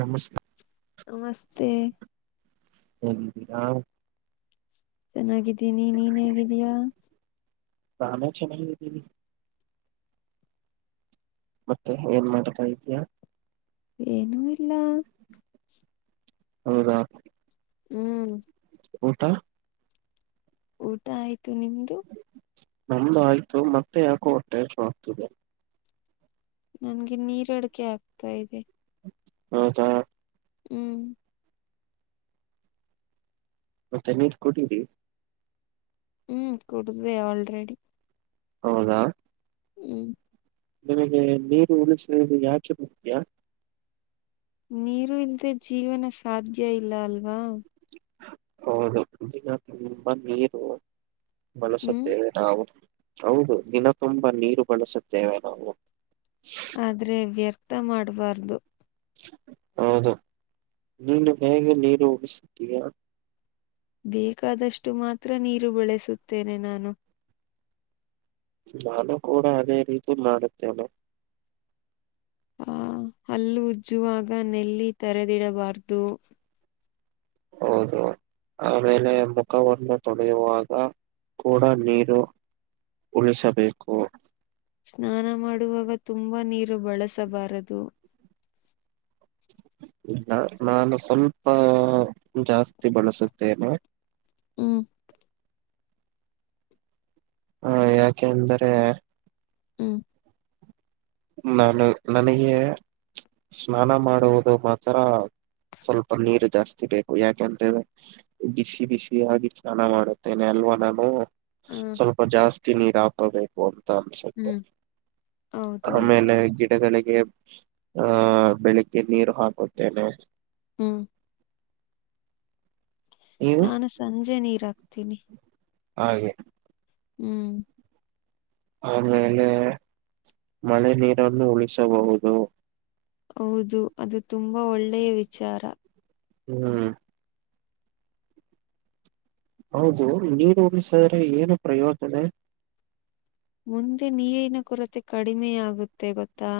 ನಮಸ್ ನಮಸ್ತೆ. ಹ್ಮ ಹಾ ಚೆನ್ನಾಗಿದ್ದೀನಿ ನೀನ್ ಹೇಗಿದ್ದೀಯಾ. ನಾನು ಚೆನ್ನಾಗಿದ್ದೀನಿ. ಮತ್ತೆ ಏನ್ ಮಾಡ್ತಾ ಇದ್ದೀಯಾ. ಏನೂ ಇಲ್ಲ ಹೌದಾ. ಹ್ಮ್. ಊಟ. ಊಟ ಆಯ್ತು ನಿಮ್ದು. ನಮ್ದು ಆಯ್ತು ಮತ್ತೆ ಯಾಕೋ ಹೊಟ್ಟೆ ಹಸಿವು ಆಗ್ತಿದೆ. ನನ್ಗೆ ನೀರ್ ಅಡಕೆ ಆಗ್ತಾ ಇದೆ ಹೌದಾ ಹ್ಮ್ ಮತ್ತೆ ನೀರ್ ಕೊಡೀರಿ ಹ್ಮ್ ಕುಡದ ಆಲ್ರೆಡಿ ಹೌದಾ ಹ್ಮ್ ನಮಗೆ ನೀರು ಉಳಿಸ ಯಾಕೆ ಬರ್ತಯಾ ನೀರು ಇಲ್ದೆ ಜೀವನ ಸಾಧ್ಯ ಇಲ್ಲ ಅಲ್ವಾ ಹೌದು ದಿನ ತುಂಬಾ ನೀರು ಹ್ಮ್ ಬಳಸುತ್ತೇವೆ ನಾವು ಹೌದು ದಿನ ತುಂಬಾ ನೀರು ಬಳಸುತ್ತೇವೆ ನಾವು ಆದ್ರೆ ವ್ಯರ್ಥ ಮಾಡಬಾರ್ದು ಹೌದು ನೀನು ಹೇಗೆ ನೀರು ಉಳಿಸುತ್ತೀಯಾ ಬೇಕಾದಷ್ಟು ಮಾತ್ರ ನೀರು ಬಳಸುತ್ತೇನೆ ನಾನು ನಾನು ಕೂಡ ಅದೇ ರೀತಿ ಮಾಡುತ್ತೇನೆ ಆಹ ಹಲ್ಲು ಉಜ್ಜುವಾಗ ನೆಲ್ಲಿ ತರೆದಿಡಬಾರ್ದು ಹೌದು ಆಮೇಲೆ ಮುಖವನ್ನು ತೊಡೆಯುವಾಗ ಕೂಡ ನೀರು ಉಳಿಸಬೇಕು ಸ್ನಾನ ಮಾಡುವಾಗ ತುಂಬಾ ನೀರು ಬಳಸಬಾರದು ಇಲ್ಲ ನಾನು ಸ್ವಲ್ಪ ಜಾಸ್ತಿ ಬಳಸುತ್ತೇನೆ ಹ್ಮ್ ಹ ಯಕ ಅಂದರೆ ಹ್ಮ್ ನಾನು ನನಗೆ ಸ್ನಾನ ಮಾಡುವುದು ಮಾತ್ರ ಸ್ವಲ್ಪ ನೀರು ಜಾಸ್ತಿ ಬೇಕು ಯಾಕಂದ್ರೆ ಬಿಸಿ ಬಿಸಿಯಾಗಿ ಸ್ನಾನ ಮಾಡುತ್ತೇನೆ ಅಲ್ವ ನಾನು ಹ ಸ್ವಲ್ಪ ಜಾಸ್ತಿ ನೀರ ಹಾಪಬೇಕು ಅಂತ ಅನಿಸುತ್ತೆ ಹ್ಮ್ ಹೌದೌದು ಆಮೇಲೆ ಗಿಡಗಳಿಗೆ ಆಹ ಬೆಳಿಗ್ಗೆ ನೀರು ಹಾಕುತ್ತೇನೆ ಹ್ಮ್ ನೀವು ನಾನು ಸಂಜೆ ನೀರ ಹಾಕ್ತೀನಿ ಹಾಗೆ ಹ್ಮ್ ಆಮೇಲೆ ಮಳೆ ನೀರನ್ನು ಉಳಿಸಬಹುದು ಹೌದು ಅದು ತುಂಬಾ ಒಳ್ಳೆಯ ವಿಚಾರ ಹ್ಮ್ ಹೌದು ನೀನು ಉಡಿಸಿದ್ರೆ ಏನು ಪ್ರಯೋಜನ ಮುಂದೆ ನೀರಿನ ಕೊರತೆ ಕಡಿಮೆಯಾಗುತ್ತೆ ಗೊತ್ತಾ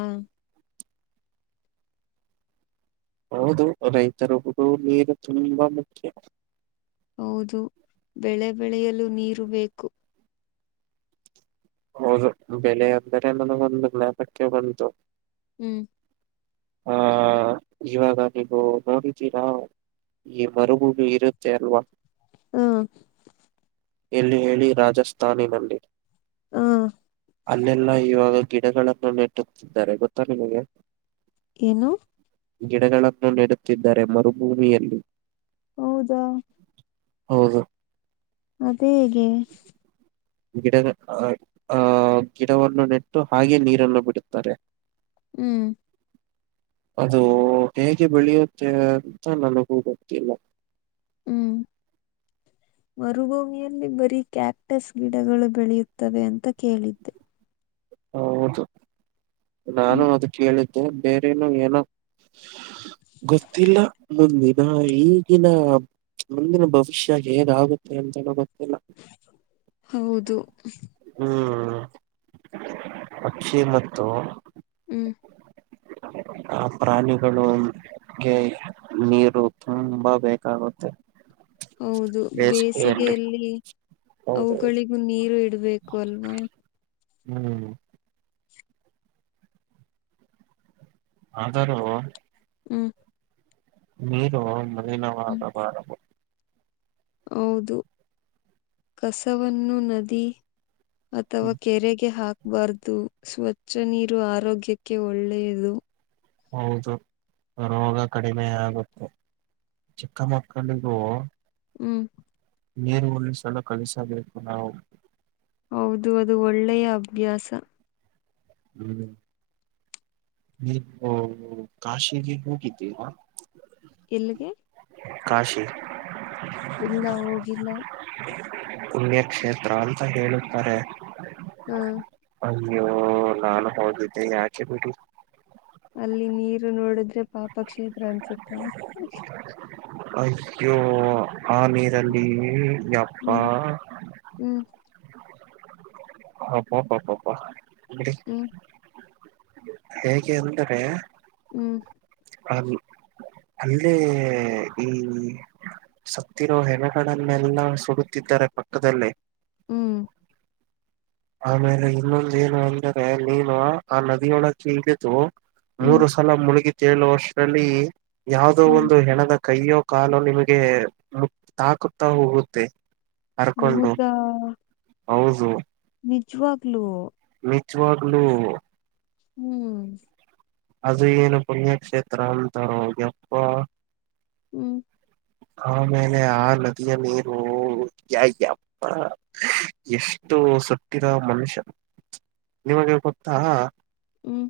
ಹೌದು ರೈತರುದು ನೀರು ತುಂಬಾ ಮುಖ್ಯ ಹೌದು ಬೆಳೆ ಬೆಳೆಯಲು ನೀರು ಬೇಕು ಹೌದು ಬೆಲೆ ಅಂದರೆ ನನಗೊಂದು ಜ್ಞಪಕ್ಕೆ ಬಂತು ಹ್ಮ್ ಹಾ ಇವಾಗ ನೀವು ನೋಡಿದ್ದೀರಾ ಈ ಮರುಭೂಮಿ ಇರುತ್ತೆ ಅಲ್ವಾ ಹ್ಮ ಎಲ್ಲಿ ಹೇಳಿ ರಾಜಸ್ಥಾನಿನಲ್ಲಿ ಹ್ಮ ಅಲ್ಲೆಲ್ಲಾ ಇವಾಗ ಗಿಡಗಳನ್ನು ನೆಟ್ಟುತ್ತಿದ್ದಾರೆ ಗೊತ್ತಾ ನಿಮಗೆ ಏನು ಗಿಡಗಳನ್ನು ನೆಡುತ್ತಿದ್ದಾರೆ ಮರುಭೂಮಿಯಲ್ಲಿ ಹೌದಾ ಹೌದು ಅದೇ ಏಗೆ ಗಿಡಗಳ ಆ ಗಿಡವನ್ನು ನೆಟ್ಟು ಹಾಗೆ ನೀರನ್ನು ಬಿಡುತ್ತಾರೆ. ಹ್ಮ್ ಅದು ಹೇಗೆ ಬೆಳೆಯುತ್ತೇವೆ ಅಂತ ನನಗೂ ಗೊತ್ತಿಲ್ಲ. ಹ್ಮ್ [unintelligible] ಮರುಭೂಮಿಯಲ್ಲಿ ಬರೀ ಕ್ಯಾಪ್ಟಸ್ ಗಿಡಗಳು ಬೆಳೆಯುತ್ತವೆ ಅಂತ ಕೇಳಿದ್ದೆ. ಹೌದು ನಾನು ಹ್ಮ್ ಅದು ಕೇಳಿದ್ದ್ ದ್ದ್ ಬೇರೆನೊ ಏನೋ ಗೊತ್ತಿಲ್ಲ ಮುಂದಿನ ಈಗಿನ ಮುಂದಿನ ಭವಿಷ್ಯ ಏನಾಗುತ್ತೆ ಅಂತನೂ ಗೊತ್ ಹೌದು ಹ್ಮ್ ಪಕ್ಷಿ ಮತ್ತು ಹ್ಮ್ [unintelligible] ಆ ಪ್ರಾಣಿಗಳು ಗೆ ನೀರು ತುಂಬಾ ಬೇಕಾಗುತ್ತೆ. ಹೌದು ಬೇಸಿಗೆಯಲ್ಲಿ ಹೌದೌದು ಅವುಗಳಿಗೂ ನೀರು ಇಡುಬೇಕು ಅಲ್ವಾ ಹ್ಮ್ ಆದರೂ ಹ್ಮ್ ನೀರು ಹ್ಮ್ ಮಾಲಿನವಾಗಬಾರದು ಹೌದು ಕಸವನ್ನು ನದಿ ಅಥವಾ ಕೆರೆಗೆ ಹಾಕ್ ಬರ್ದು ಸ್ವಚ್ಛ ನೀರು ಆರೋಗ್ಯಕ್ಕೆ ಒಳ್ಳೆಯದು. ಹೌದು ರೋಗ ಕಡಿಮೆಯಾಗುತ್ತೆ ಚಿಕ್ಕ ಮಕ್ಕಳಿಗೂ ಹ್ಮ್ ನೀರು ಉಳಿಸಲು ಕಲಿಸಬೇಕು ನಾವು ಹೌದು ಅದು ಒಳ್ಳೆಯ ಅಭ್ಯಾಸ. ಹ್ಮ್ ನೀವು ಕಾಶಿಗೆ ಹೋಗಿದ್ದಿರಾ. ಎಲ್ಲ್ಗೆ ಕಾಶಿ ಇಲ್ಲ ಹೋಗಿಲ್ಲ ಪುಣ್ಯಕ್ಷೇತ್ರ ಅಂತ ಹೇಳುತ್ತಾರೆ. ಹ್ಮ ಅಯ್ಯೋ ನಾನು ಹೋಗಿದ್ದೆ ಯಾಕೆ ಬಿಡಿ. ಅಲ್ಲಿ ನೀರು ನೋಡದ್ರೆ ಪಾಪಕ್ಷೇತ್ರ ಅನ್ಸುತ್ತ ಅಯ್ಯೋ ಆಗ ನೀರಲ್ಲಿ ಯಾಪ್ಪ ಹ್ಮ್ ಹ್ಮ್ ಅಬ್ಬಬಬ್ಬ ಹ್ಮ್ ಹೇಗೆ ಅಂದಾರೆ ಹ್ಮ್ ಅ ಅಲ್ಲೇ ಈ ಸತ್ತಿರೋ ಹೆಣಗಳನ್ನೆಲ್ಲ ಸುಡುತ್ತಿದ್ದರ ಪಕ್ಕದಲ್ಲೇ ಹ್ಮ್ ಆಮೇಲೆ ಇನ್ನೊಂದು ಏನು ಅಂದರೆ ನೀನು ಆ ನದಿಯೊಳಕ್ಕೆ ಇಳಿದು ಹ್ಮ್ ಮೂರು ಸಲ ಮುಳುಗಿ ತೇಳುವಷ್ಟರಲ್ಲಿ ಯಾವುದೋ ಹ್ಮ್ ಒಂದು ಹೆಣದ ಕೈಯೋ ಕಾಲೋ ನಿಮಗೆ ತಾಕುತ್ತಾ ಹೋಗುತ್ತೆ. ಅರ್ಕೊಂಡು ಹೌದಾ ಹೌದು ನಿಜವಾಗ್ಲೂ ನಿಚ್ಚವಾಗ್ಲುೂ ಹ್ಮ್ ಅದು ಏನು ಪುಣ್ಯಕ್ಷೇತ್ರ ಅಂತಾರ ಯಪ್ಪ ಹ್ಮ್ ಹಾ ಮ ಆ ನದಿಯ ಮರು ಯಪ್ಪ ಯ ಇದು ಸುಟ್ಟಿದ ಮನುಷ್ಯ ನಿಮಗೆ ಗೊತ್ತಾ ಹ್ಮ್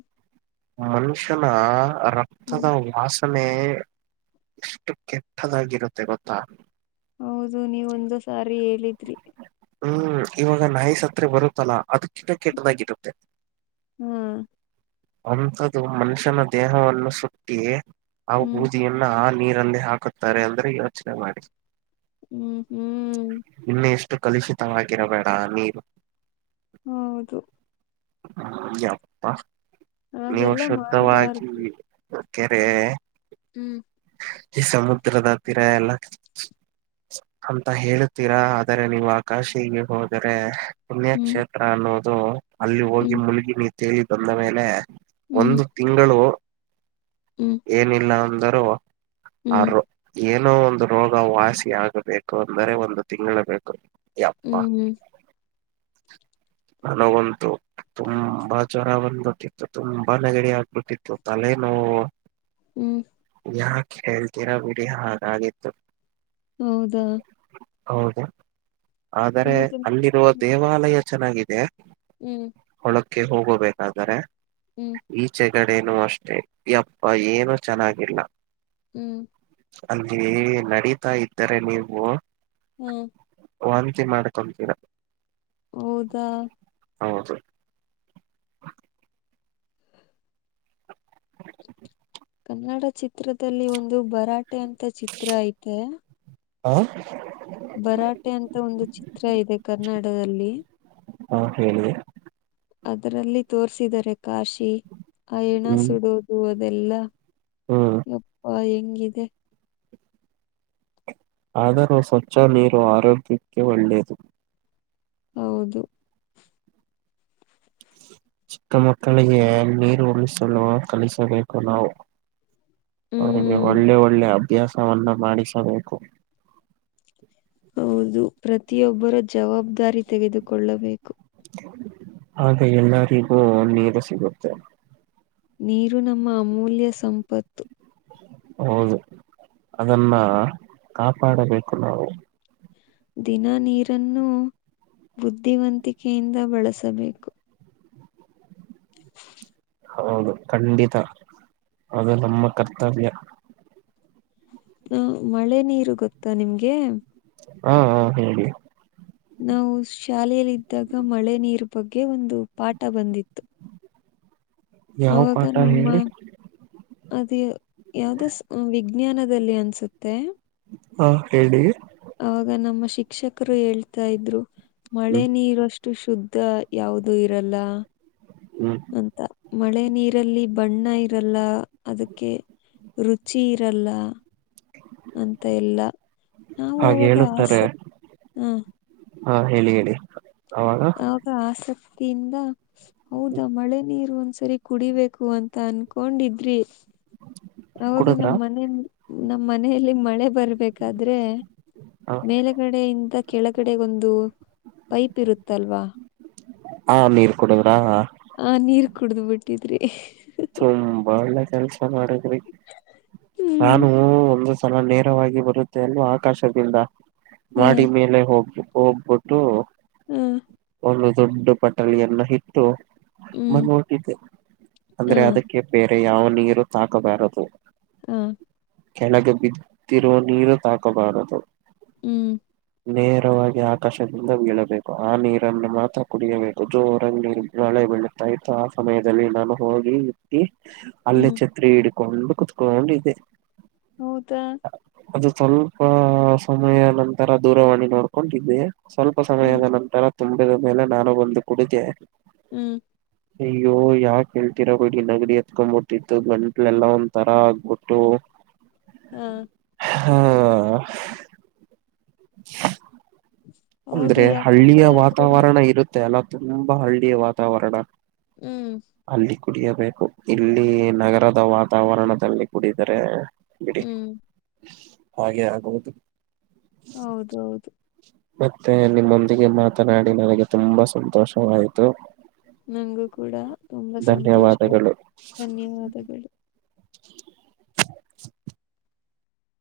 ಮನುಷ್ಯನ ರಕ್ತದ ಹ್ಮ್ ವಾಸನೆ ಎಷ್ಟು ಕೆಟ್ಟದಾಗಿರುತ್ತೆ ಗೊತ್ತಾ ಹೌದು ನೀವು ಒಂದು ಸಾರಿ ಹೇಳಿದ್ರಿ ಹ್ಮ್ ಇವಾಗ ನಾಯಿಸ್ತ್ತ ಬರುತ್ತಲ್ಲಾ ಅದುಕ್ಕಿಡ ಕೆಟ್ಟದಾಗಿರುತ್ತೆ ಹ್ಮ್ ಅಂಥ್ದು ಮನುಷ್ಯನ ದೇಹವನ್ನು ಸುಟ್ಟಿ ಆ ಹ್ಮ್ ಬೂದಿಯನ್ನು ಹ ನೀರಂದೇ ಹಾಕುತ್ತಾರೆ ಅಂದ್ರೆ ಯೋಚನೆ ಮಾಡಿ ಹ್ಮ್ ಹ್ಮ್ ಇನ್ನು ಎಷ್ಟು ಕಲುಷಿತವಾಗಿರಬೇಡ ನೀರು ಹೌದು ಪ್ಪ ನೀವು ಹಾಗೆಲ್ಲ ಶುದ್ಧವಾಗಿ ಮಾಡಬಾರ್ದು ಕೆರೆ ಹ್ಮ್ ಈ ಸಮ ದತ್ತಿರ [unintelligible] ಎಲ್ಲ ಅಂತ ಹೇಳ ತೀರಾ ಆದರೆ ನೀವು ಆಕಾಶಿಗೆ ಹೋದರೆ ಹ್ಮ್ ಪುಣ್ಯಕ್ಷೇತ್ರ ಅನ್ನೋದು ಅಲ್ಲಿ ಹೋಗಿ ಹ್ಮ್ ಮುಲಗಿ ನೀ ತೇಲಿ ಬಂದ ಮೇಲೆ ಹ್ಮ್ ಒಂದು ತಿಂಗಳು ಹ್ಮ್ ಏನಿಲ್ಲ ಅಂದರುೂ ಹ್ಮ್ ಆರು ಏನೋ ಒಂದು ರೋಗ ವಾಸಿ ಆಗಬೇಕು ಅಂದರೆ ಒಂದು ತಿಂಗಳು ಬೇಕು ಯಪ್ಪ ಹ್ಮ್ ಹ್ಮ್ ನನಗಂತು ತುಂಬಾ ಜ್ವರ ಬಂದ್ಬಿಟ್ಟಿತ್ತು ತುಂಬಾ ನೆಗಡಿ ಆಗ್ಬಿಟ್ಟಿತ್ತು ತಲೆ ನೋವು ಹ್ಮ್ ಯಾ ಹೇಳ್ತೀರಾ ಬಿಡಿ ಹಾಗಾಗಿತ್ತು ಹೌದಾ ಹೌದು ಆದರೆ ನಿಮಗೆ ಅಲ್ಲಿರುವ ಹ್ಮ್ ದೇವಾಲಯ ಚೆನ್ನಾಗಿದೆ ಹ್ಮ್ ಹೋಗಬೇಕಾದರೆ ಹ್ಮ್ ಈಚ ಎಳಗಡೆನೂ ಅಷ್ಟೇ ಯಪ್ಪ ಏನುೂ ಚೆನ್ನಾಗಿಲ್ಲ ಹ್ಮ್ ಅಲ್ಲಿ ನಡೀತಾ ಇದ್ದರೆ ನೀವು ಹ್ಮ್ ವಾಂತಂತಿ ಮಾಡ್ಕೊಂತೀರ ಹೌದಾ ಹೌದು ಕನ್ನಡ ಚಿತ್ರದಲ್ಲಿ ಒಂದು ಭರಾಟೆ ಅಂತ ಚಿತ್ರ ಐತೆ ಹಾ ಬರಾಟೆ ಅಂತ ಒಂದು ಚಿತ್ರ ಇದೆ ಕನ್ನಡದಲ್ಲಿ ಹಾ ಹೇಳಿ ಅದರಲ್ಲಿ ತೋರ್ಸಿದಿದ್ದಾರೆ ಕಾಶಿ ಆ ಹೆಣ ಹ್ಮ್ ಸುಡೋದು ಅದೆಲ್ಲ ಹ್ಮ್ ಅಪ್ಪಾ ಹೆಂಗಿದೆ ಆದರೂ ಸ್ವಚ್ಛ ನೀರು ಆರೋಗ್ಯಕ್ಕೆ ಒಳ್ಳೆಯದು ಹೌದು ಚಿಕ್ಕ ಮಕ್ಕಳಿಗೆ ನೀರು ಉಳಿಸಲು ಕಲಿಸಬೇಕು ನಾವು ಅವರಿಗೆ ಹ್ಮ್ ಒಳ್ಳೆ ಒಳ್ಳೆ ಅಭ್ಯಾಸವನ್ನು ಮಾಡಿಸಬೇಕು ಹೌದು ಪ್ರತಿಯೊಬ್ಬರ ಜವಾಬ್ದಾರಿ ತೆಗೆದುಕೊಳ್ಳಬೇಕು. ಹಾಗೆ ಎಲ್ಲರಿಗೂ ನೀರು ಸಿಗುತ್ತೆ. ನೀರು ನಮ್ಮ ಅಮೂಲ್ಯ ಸಂಪತ್ತು. ಹೌದು ಅದನ್ನ ಕಾಪಾಡಬೇಕು ನಾವು. ದಿನ ನೀರನ್ನು ಬುದ್ಧಿವಂತಿಕೆಯಿಂದ ಬಳಸಬೇಕು. ಹೌದು ಖಂಡಿತ ಅದು ನಮ್ಮ ಕರ್ತವ್ಯ. ಹ ಮಳೆ ನೀರು ಗೊತ್ತಾ ನಿಮ್ಗೆ. ಹಾ ಹಾ ಹೇಳಿ ನಾವು ಶಾಲೆಯಲ್ಲಿದ್ದಾಗ ಮಳೆ ನೀರು ಬಗ್ಗೆ ಒಂದು ಪಾಠ ಬಂದಿತ್ತು. ಯಾವ ಅವಾಗ ಪಾಠ ನಮ್ಮ ಹೇಳಿ ಅದು ಯಾವ್ದ ವಿಜ್ಞಾನದಲ್ಲಿ ಅನ್ಸುತ್ತೆ. ಹಾ ಹೇಳಿ ಅವಾಗ ನಮ್ಮ ಶಿಕ್ಷಕರು ಹೇಳ್ತಾ ಇದ್ರು ಮಳೆ ಹ್ಮ್ ನೀರಷ್ಟು ಶುದ್ ದ್ದ ಯಾವ್ದು ಇರಲ್ಲ ಹ್ಮ್ ಅಂತ ಮಳೆ ನೀರಲ್ಲಿ ಬಣ್ಣ ಇರಲ್ಲ ಅದಕ್ಕೆ ರುಚಿ ಇರಲ್ಲ ಅಂತ ಇಲ್ಲ ನಾವು ಹಾಗೆ ಅವಾಗ ಹೇಳುತ್ತಾರೆ ಆಸಕ್ ಹ ಹಾ ಹೇಳಿ ಹೇಳಿ ಅವಾಗ ಆಗ ಆಸಕ್ತಿಯಿಂದ ಹೌದಾ ಮಳೆ ನೀರು ವಂ ಸರಿ ಕುಡಿಬೇಕು ಅಂತ ಅನ್ಕೊಂಡಿದ್ರಿ ಅವಾಗ ಕುಡುದ್ರ ನಮ್ಮ್ ಮನೆ ನಮ್ಮ್ ಮನೆಯಲ್ಲಿ ಮಳೆ ಬರ್ಬೇಕಾದ್ರೆ ಹಾ ಮೇಲಗಡೆಯಿಂದ ಕೆಳಗಡೆಗೊಂದು ಪೈಪ್ ಇರುತ್ತಲ್ವಾ ಆ ನೀರ್ ಕುಡುದ್ರಾ ಆ ನೀರ್ ಕುಡ್ದ್ ಬಿಟ್ಟಿದ್ರಿ ತುಂಬಾ ಒಳ್ಳೆ ಕೆಲ್ಸ ಮಾಡಿದ್ರಿ ಹ್ಮ್ ನಾನು ಒಂದು ಸಲ ನೇರವಾಗಿ ಬರುತ್ತೆ ಅಲ್ಲ ಆಕಾಶದಿಂದ ಹ ಮಾಡಿ ಮೇಲೆ ಹೋಗಿ ಹೋಗ್ಬಿಟ್ಟು ಹ್ಮ್ ಒಂದು ದೊಡ್ಡ ಪಟಳಿಯನ್ನ ಇಟ್ಟು ಹ್ಮ್ ಮಂದಟ್ಟಿದ್ದೆ ಹ ಅಂದ್ರೆ ಅದಕ್ಕೆ ಬೇ ರೇ ಯಾವ ನೀರು ತಾಕಬಾರದು ಹಾ ಕೆಳಗೆ ಬಿದ್ದಿರುವ ನೀರು ತಾಕಬಾರದು ಹ್ಮ್ ನೇರವಾಗಿ ಆಕಾಶದಿಂದ ಬೀಳಬೇಕು ಆ ನೀರನ್ನು ಮಾತ್ರ ಕುಡಿಯಬೇಕು ಜೋರಂಗ್ ಮಳೆ ಬೀಳುತ್ತಾ ಇತ್ತು ಆ ಸಮಯದಲ್ಲಿ ನಾನು ಹೋಗಿ ಇಟ್ಟಿ ಅಲ್ಲೇ ಹ್ಮ್ ಛತ್ರಿ ಹಿಡ್ಕೊಂಡು ಕುತ್ಕೊಂಡಿದ್ದೆ ಹೌದಾ ಅದು ಸ್ವಲ್ಪ ಸಮಯ ನಂತರ ದೂರವಾಣಿ ನೋಡ್ಕೊಂಡಿದ್ದೆ. ಸ್ವಲ್ಪ ಹ್ಮ್ ಸಮಯದ ನಂತರ ತುಂಬಿದ ಮೇಲೆ ನಾನು ಬಂದು ಕುಡಿದೆ. ಹ್ಮ್ ಅಯ್ಯೋ ಯಾ ಕೇಳ್ತಿರ ಬಿಡಿ ನಗಡಿ ಎತ್ಕೊಬಿಟ್ಟಿತ್ತು ಗಂಟ್ಲೆಲ್ಲಾ ಒಂದ ತರಾ ಆಗ್ಬಿಟ್ಟು ಹಾ ಹಾ ಹೌದು ಅಂದ್ರೆ ಹಳ್ಳಿಯ ಯಾಕಂದ್ರೆ ಅದ್ರಲ್ಲಿ ವಾತಾವರಣ ಇರುತ್ತೆ ಅಲ್ಲ ತುಂಬಾ ಹಳ್ಳಿಯ ವಾತಾವರಣ. ಹ್ಮ್ ಅಲ್ಲಿ ಕುಡಿಯಬೇಕು ಇಲ್ಲಿ ನಗರದ ವಾತಾವರಣದಲ್ಲಿ ಕುಡಿದರೆ ಬಿಡಿ ಹ್ಮ್ ಹಾಗೆ ಆಗುವುದು ಹೌದ ಹೌದು ಮತ್ತೆ ನಿಮ್ಮೊಂದಿಗೆ ಮಾತನಾಡಿ ನನಗೆ ತುಂಬಾ ಸಂತೋಷವಾಯ್ತು. ನನ್ಗೂ ಕೂಡ ತುಂಬಾ ಸಂತೋಷ ಧನ್ಯವಾದಗಳು ಧನ್ಯವಾದಗಳು